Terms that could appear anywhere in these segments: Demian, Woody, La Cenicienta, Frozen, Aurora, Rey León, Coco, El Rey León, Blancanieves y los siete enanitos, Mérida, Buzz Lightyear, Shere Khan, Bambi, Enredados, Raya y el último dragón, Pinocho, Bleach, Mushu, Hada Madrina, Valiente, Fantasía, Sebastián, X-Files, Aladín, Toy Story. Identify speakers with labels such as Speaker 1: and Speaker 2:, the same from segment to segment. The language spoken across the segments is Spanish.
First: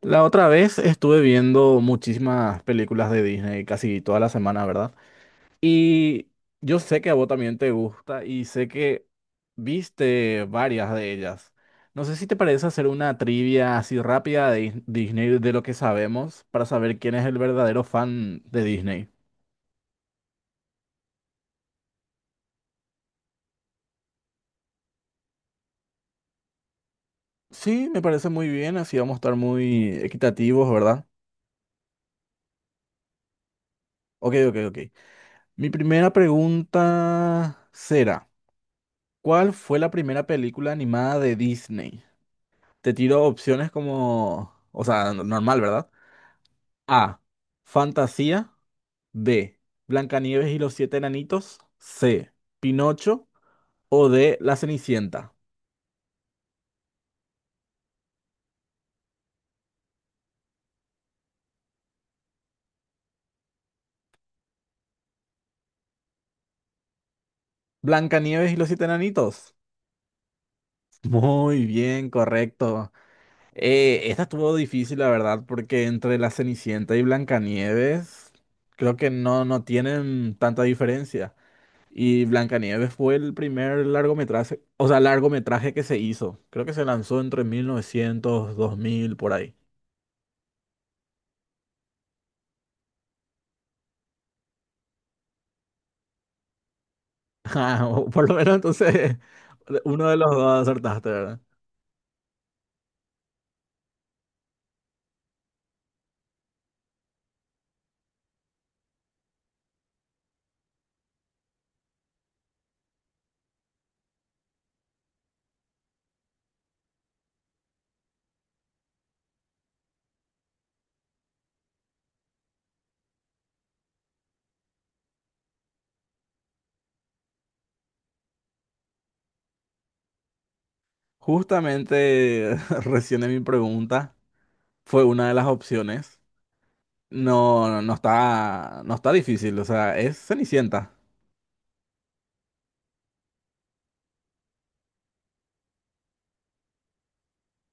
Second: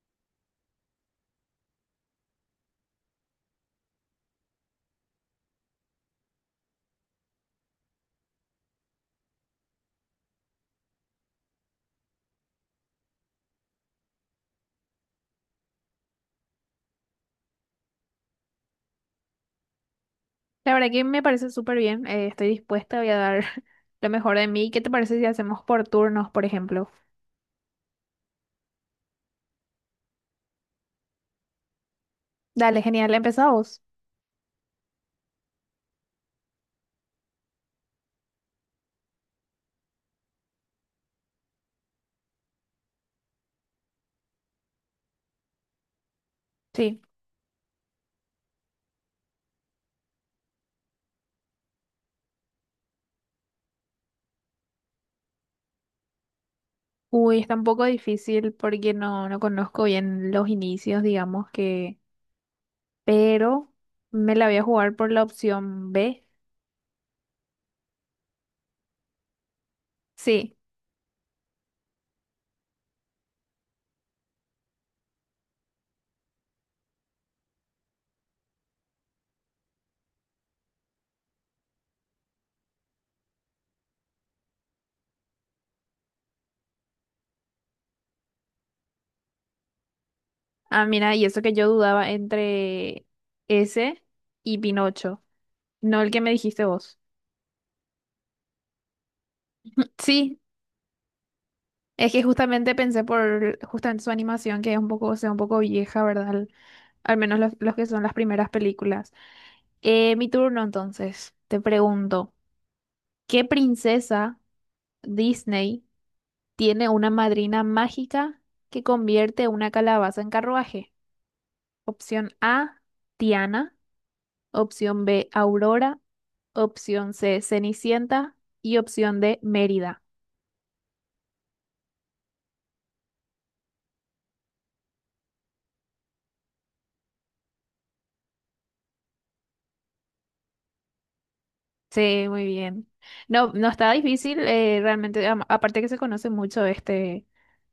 Speaker 1: La otra vez estuve viendo muchísimas películas de Disney, casi toda la semana, ¿verdad? Y yo sé que a vos también te gusta y sé que viste varias de ellas. No sé si te parece hacer una trivia así rápida de Disney de lo que sabemos para saber quién es el verdadero fan de Disney.
Speaker 2: La verdad que me parece súper bien. Estoy dispuesta, voy a dar lo mejor de mí. ¿Qué te parece si hacemos por turnos, por ejemplo?
Speaker 1: Sí, me parece muy bien, así vamos a estar muy equitativos, ¿verdad?
Speaker 2: Dale, genial, empezamos.
Speaker 1: Ok, ok, ok. Mi primera pregunta será: ¿cuál fue la primera película animada de Disney? Te tiro opciones como, o sea, normal, ¿verdad?
Speaker 2: Sí.
Speaker 1: A, Fantasía; B, Blancanieves y los siete enanitos; C, Pinocho; o D, La Cenicienta.
Speaker 2: Uy, está un poco difícil porque no conozco bien los inicios, digamos que. Pero me la voy a jugar por la opción B.
Speaker 1: Blancanieves y los siete enanitos.
Speaker 2: Sí.
Speaker 1: Muy bien, correcto. Esta estuvo difícil, la verdad, porque entre La Cenicienta y Blancanieves creo que no tienen tanta diferencia. Y Blancanieves fue el primer largometraje, o sea, largometraje que se hizo. Creo que se lanzó entre 1900, 2000, por ahí.
Speaker 2: Ah, mira, y eso que yo dudaba entre ese y Pinocho. No el que me dijiste vos.
Speaker 1: Ah, o por lo menos entonces uno de los
Speaker 2: Sí,
Speaker 1: dos acertaste, ¿verdad?
Speaker 2: es que justamente pensé por justamente su animación, que es un poco, o sea, un poco vieja, ¿verdad? Al, al menos los que son las primeras películas. Mi turno entonces, te pregunto, ¿qué princesa Disney tiene una madrina mágica que convierte una calabaza en carruaje? Opción A, Tiana. Opción B, Aurora. Opción C, Cenicienta. Y opción D, Mérida.
Speaker 1: Justamente recién en mi pregunta fue una de las opciones. No está, no está difícil, o sea, es Cenicienta.
Speaker 2: Sí, muy bien. No, no está difícil, realmente, aparte que se conoce mucho este,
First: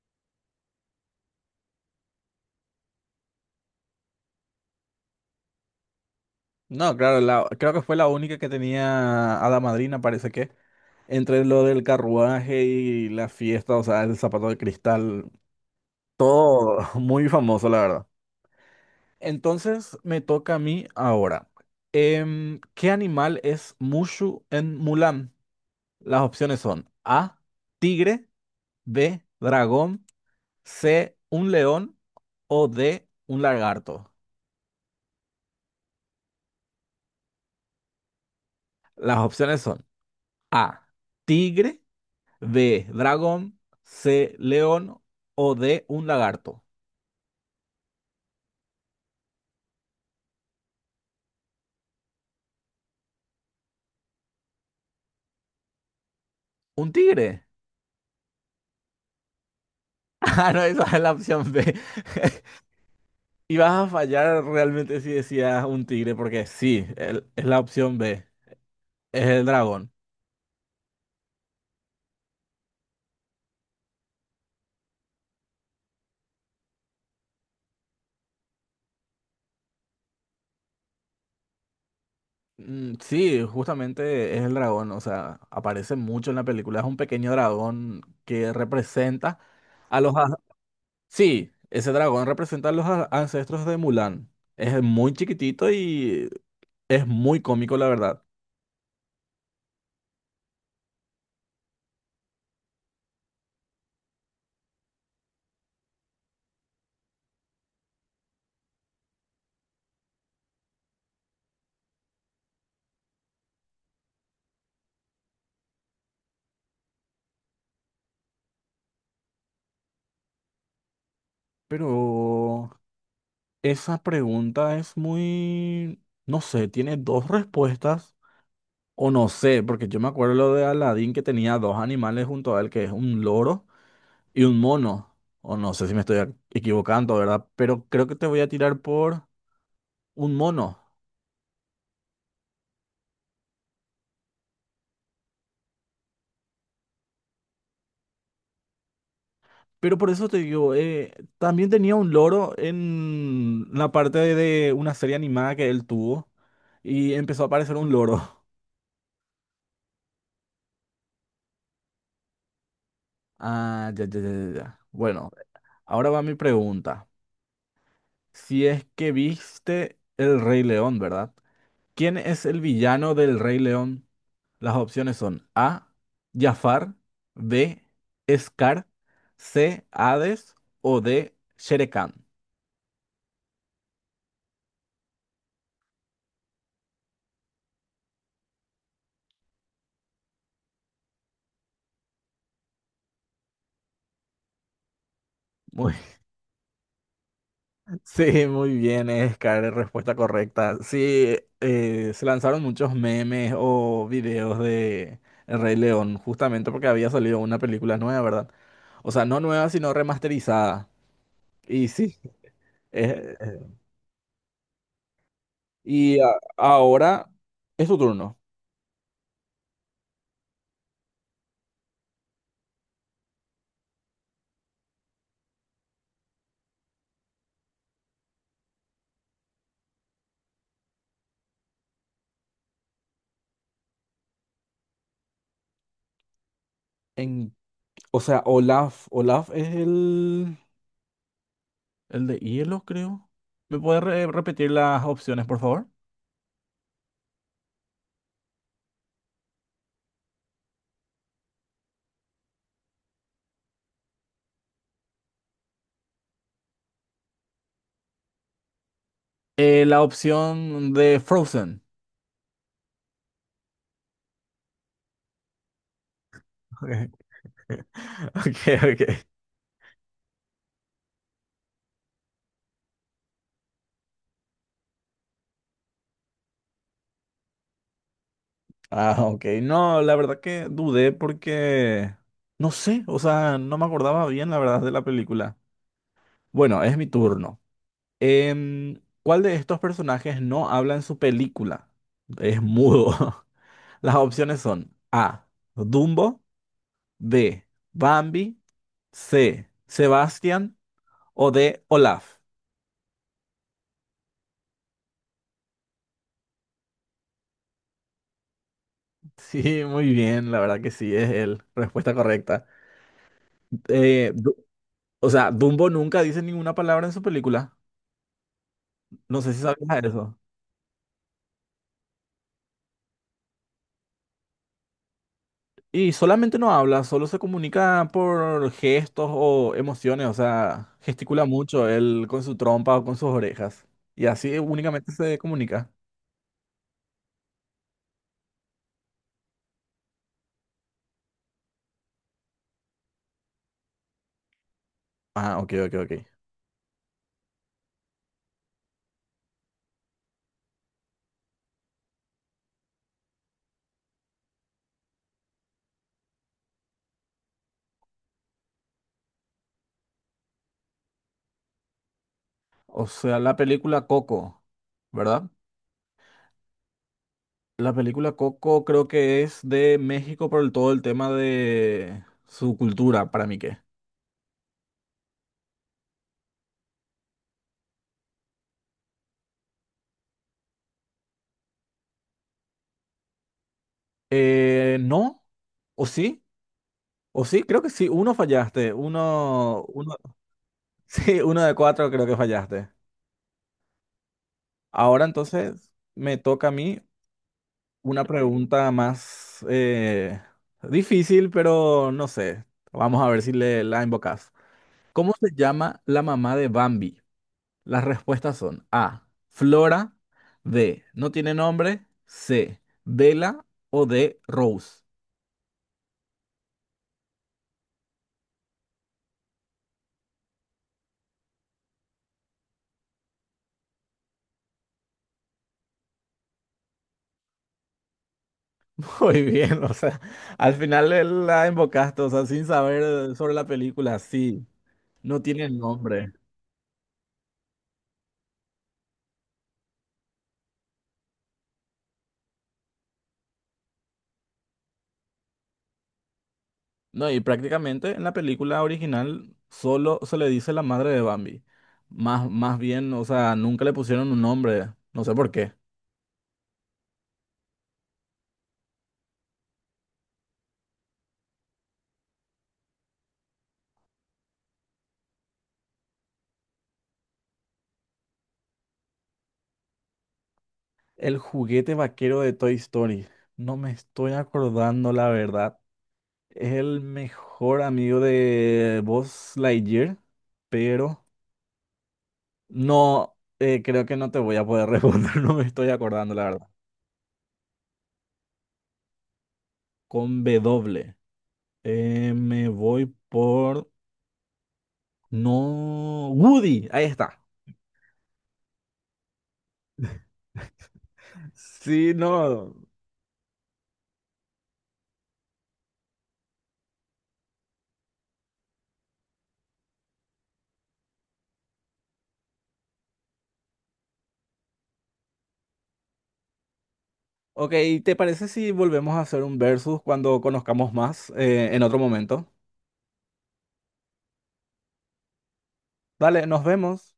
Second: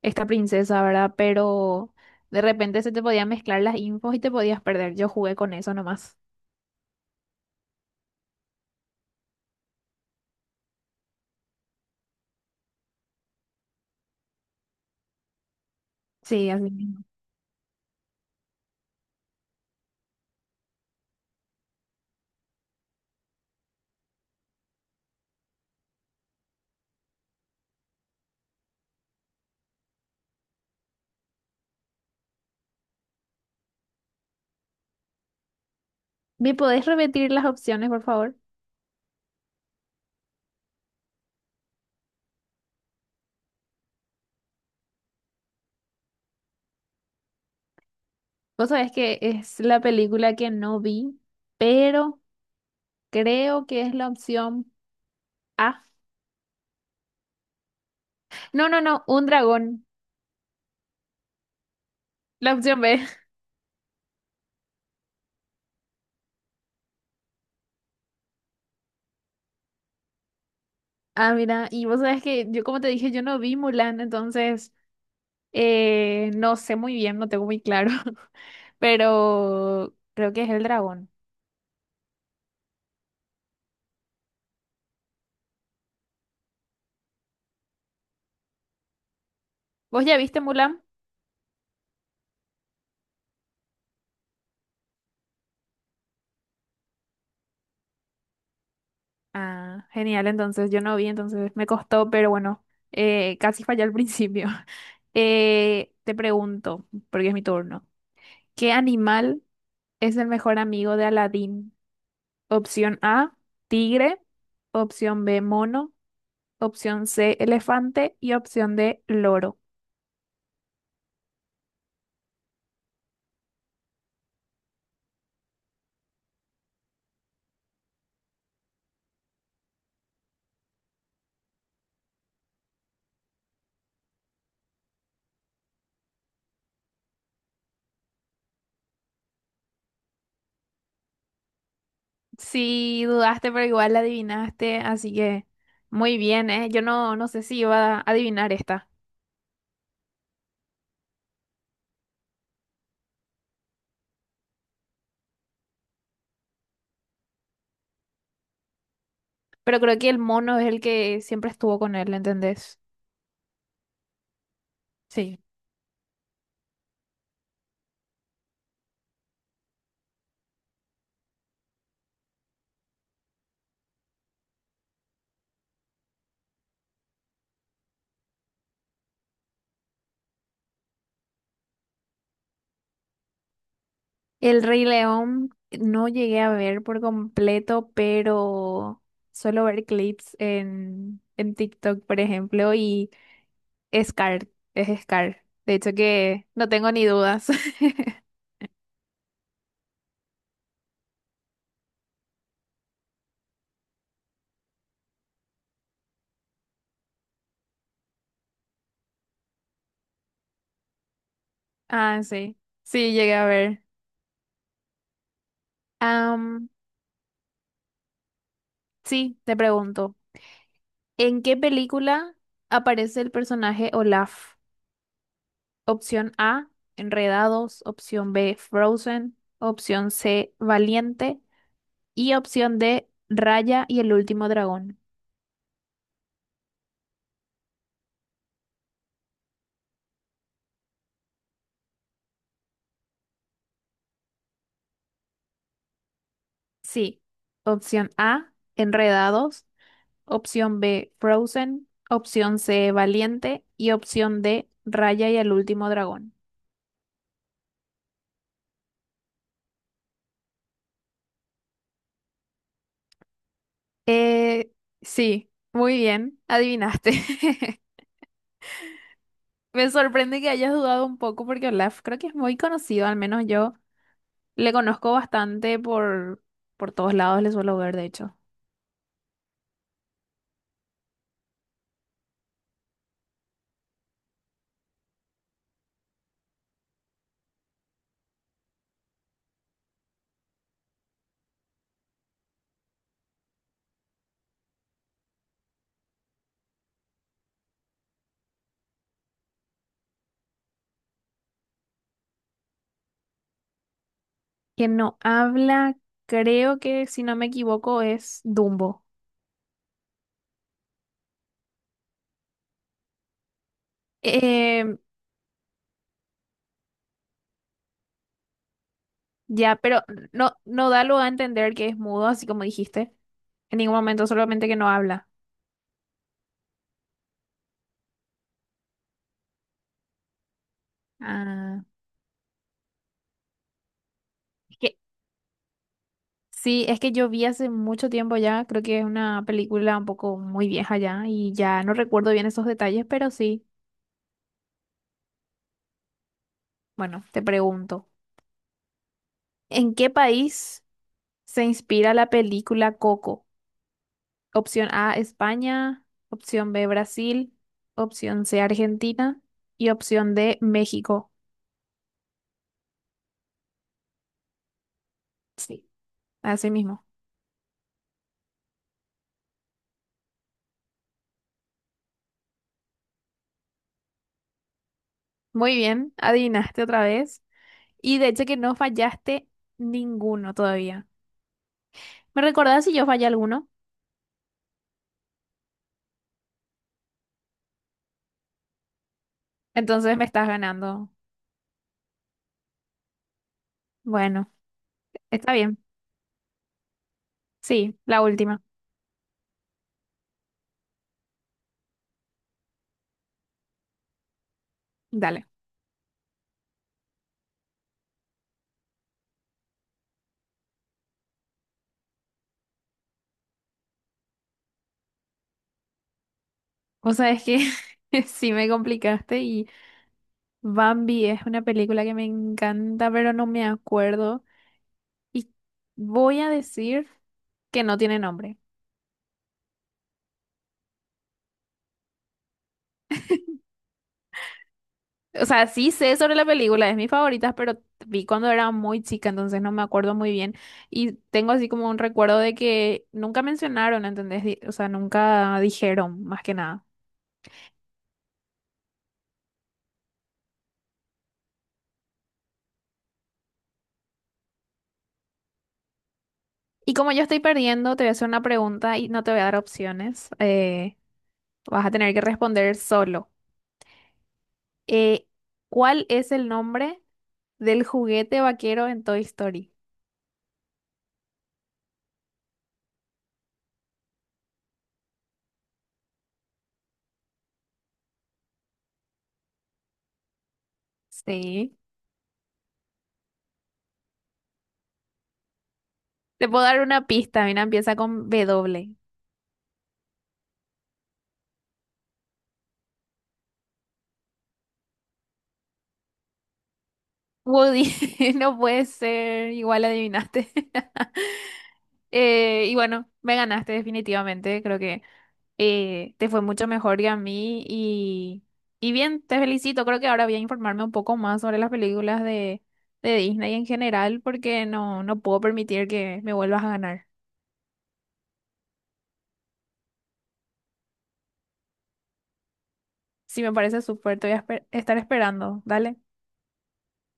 Speaker 2: esta princesa, ¿verdad? Pero de repente se te podían mezclar las infos y te podías perder. Yo jugué con eso nomás.
Speaker 1: No, claro, creo que fue la única que tenía Hada Madrina, parece que. Entre lo del carruaje y la fiesta, o sea, el zapato de cristal,
Speaker 2: Sí, así
Speaker 1: todo
Speaker 2: mismo.
Speaker 1: muy famoso, la verdad. Entonces me toca a mí ahora. ¿Qué animal es Mushu en Mulan? Las opciones son A, tigre; B, dragón; C, un león; o D, un lagarto.
Speaker 2: ¿Me podés repetir las opciones, por favor?
Speaker 1: Las opciones son A, tigre; B, dragón; C, león; o D, un lagarto.
Speaker 2: Vos sabés que es la película que no vi, pero creo que es la opción A.
Speaker 1: ¿Un tigre?
Speaker 2: No, no, no, un dragón.
Speaker 1: Ah, no, esa es la opción B.
Speaker 2: La opción B.
Speaker 1: Y vas a fallar realmente si decías un tigre, porque sí, es la opción B, es el dragón.
Speaker 2: Ah, mira, y vos sabés que yo, como te dije, yo no vi Mulan, entonces. No sé muy bien, no tengo muy claro, pero creo que es el dragón.
Speaker 1: Mm, sí, justamente es el dragón, o sea, aparece mucho en la película, es un pequeño dragón que representa a
Speaker 2: ¿Vos
Speaker 1: los...
Speaker 2: ya
Speaker 1: a-
Speaker 2: viste Mulan?
Speaker 1: Sí, ese dragón representa a los ancestros de Mulan. Es muy chiquitito y es muy cómico, la verdad.
Speaker 2: Ah, genial, entonces yo no vi, entonces me costó, pero bueno, casi fallé al principio. Te pregunto, porque es mi turno, ¿qué animal es el mejor amigo de Aladín? Opción A, tigre, opción B, mono, opción C, elefante y opción D, loro.
Speaker 1: Pero esa pregunta es muy... No sé, tiene dos respuestas. O no sé, porque yo me acuerdo lo de Aladdin que tenía dos animales junto a él, que es un loro y un mono. O no sé si me estoy equivocando, ¿verdad? Pero creo que te voy a tirar por un mono.
Speaker 2: Sí, dudaste, pero igual la adivinaste, así que muy bien, ¿eh? Yo no sé si iba a adivinar esta,
Speaker 1: Pero por eso te digo, también tenía un loro en la parte de una serie animada que él tuvo y empezó a aparecer un loro.
Speaker 2: pero creo que el mono es el que siempre estuvo con él, ¿entendés?
Speaker 1: Ah, ya. Bueno,
Speaker 2: Sí.
Speaker 1: ahora va mi pregunta. Si es que viste El Rey León, ¿verdad? ¿Quién es el villano del Rey León? Las opciones son A, Jafar; B, Scar; C, Hades; o D, Shere Khan.
Speaker 2: El Rey León no llegué a ver por completo, pero suelo ver clips en TikTok, por ejemplo, y Scar, es Scar. De hecho
Speaker 1: Muy,
Speaker 2: que no tengo ni dudas.
Speaker 1: sí, muy bien, Scar, respuesta correcta. Sí, se lanzaron muchos memes o videos de El Rey León, justamente porque había salido una película nueva, ¿verdad? O sea, no nueva, sino remasterizada. Y sí,
Speaker 2: Ah, sí, sí, llegué
Speaker 1: eh,
Speaker 2: a
Speaker 1: eh,
Speaker 2: ver.
Speaker 1: y
Speaker 2: Am,
Speaker 1: ahora es tu turno.
Speaker 2: sí, te pregunto. ¿En qué película aparece el personaje Olaf? Opción A, Enredados, opción B, Frozen, opción C, Valiente y opción D, Raya y el último dragón.
Speaker 1: En, o sea, Olaf, Olaf es el... El de hielo, creo. ¿Me puedes repetir las opciones, por favor?
Speaker 2: Sí, opción A, Enredados, opción B, Frozen, opción C, Valiente y opción D, Raya y el último dragón.
Speaker 1: La opción de Frozen.
Speaker 2: Eh, sí, muy bien,
Speaker 1: Okay,
Speaker 2: adivinaste.
Speaker 1: okay. Okay.
Speaker 2: Me sorprende que hayas dudado un poco porque Olaf creo que es muy conocido, al menos yo le conozco bastante por todos lados, le suelo ver de hecho.
Speaker 1: Ah, ok. No, la verdad que dudé porque no sé, o sea, no me acordaba bien la verdad de la película. Bueno, es mi turno. ¿Cuál de estos personajes no habla en su película? Es mudo. Las opciones son A, Dumbo; B, Bambi; C, Sebastián; o de Olaf?
Speaker 2: Quien no habla, creo que si no me equivoco es Dumbo.
Speaker 1: Sí, muy bien, la verdad que sí, es él. Respuesta correcta. Eh, Du-
Speaker 2: Eh,
Speaker 1: o sea, Dumbo nunca dice ninguna palabra en su película. No sé si
Speaker 2: ya, pero
Speaker 1: sabías eso.
Speaker 2: no da lugar a entender que es mudo, así como dijiste. En ningún momento, solamente que no habla.
Speaker 1: Y solamente no habla, solo se comunica por gestos o emociones. O sea, gesticula
Speaker 2: Ah,
Speaker 1: mucho él con su trompa o con sus orejas. Y así
Speaker 2: es que
Speaker 1: únicamente se comunica.
Speaker 2: sí, es que yo vi hace mucho tiempo ya, creo que es una película un poco muy vieja ya y ya no recuerdo bien esos detalles, pero sí,
Speaker 1: Ah, ok, ok, ok.
Speaker 2: bueno, te pregunto. ¿En qué país se inspira la película Coco? Opción A, España, opción B, Brasil, opción C, Argentina y opción D, México.
Speaker 1: O sea, la película Coco, ¿verdad?
Speaker 2: Sí, así mismo.
Speaker 1: La película Coco creo que es de México por todo el tema de su cultura, para mí que.
Speaker 2: Muy bien, adivinaste otra vez. Y de hecho que no fallaste ninguno todavía. ¿Me recordás si yo fallé alguno?
Speaker 1: ¿No? ¿O sí? ¿O sí? Creo que sí. Uno fallaste.
Speaker 2: Entonces me estás ganando.
Speaker 1: Sí, uno de cuatro creo que fallaste.
Speaker 2: Bueno,
Speaker 1: Ahora
Speaker 2: está bien.
Speaker 1: entonces me toca a mí
Speaker 2: Sí, la
Speaker 1: una
Speaker 2: última.
Speaker 1: pregunta más difícil, pero no sé. Vamos a ver si le, la invocas. ¿Cómo
Speaker 2: Dale.
Speaker 1: se llama la mamá de Bambi? Las respuestas son A, Flora; B, no tiene nombre; C, Vela; o D, Rose.
Speaker 2: O sea, es que sí me complicaste. Bambi es una película que me encanta, pero no me acuerdo. Y voy a decir que no tiene nombre.
Speaker 1: Muy bien, o sea, al final la embocaste, o sea, sin saber sobre la película, sí, no
Speaker 2: O sea,
Speaker 1: tiene
Speaker 2: sí sé
Speaker 1: nombre.
Speaker 2: sobre la película, es mi favorita, pero vi cuando era muy chica, entonces no me acuerdo muy bien. Y tengo así como un recuerdo de que nunca mencionaron, ¿entendés? O sea, nunca dijeron, más que nada.
Speaker 1: No, y prácticamente en la película original solo se le dice la madre de Bambi. Más bien, o sea, nunca le pusieron un nombre, no sé por qué.
Speaker 2: Y como yo estoy perdiendo, te voy a hacer una pregunta y no te voy a dar opciones. Vas a tener que responder solo. Eh, ¿Cuál es el nombre del juguete vaquero en Toy Story?
Speaker 1: El juguete vaquero de Toy Story. No me estoy acordando, la verdad. Es el mejor amigo de Buzz Lightyear, pero
Speaker 2: Sí.
Speaker 1: no, creo que no te voy a poder responder, no me estoy acordando, la
Speaker 2: Te puedo
Speaker 1: verdad.
Speaker 2: dar una pista, mira, empieza con W.
Speaker 1: Con B doble. Me voy por... No, Woody, ahí está.
Speaker 2: Woody, no puede ser, igual adivinaste.
Speaker 1: Sí,
Speaker 2: Y
Speaker 1: no.
Speaker 2: bueno, me ganaste definitivamente, creo que te fue mucho mejor que a mí y bien, te felicito, creo que ahora voy a informarme un poco más sobre las películas de Disney en general porque no puedo permitir que me vuelvas a ganar.
Speaker 1: Ok, ¿te parece si volvemos a hacer un versus cuando conozcamos más en otro momento?
Speaker 2: Sí, me parece súper, te voy a estar esperando. Dale.
Speaker 1: Dale, nos vemos.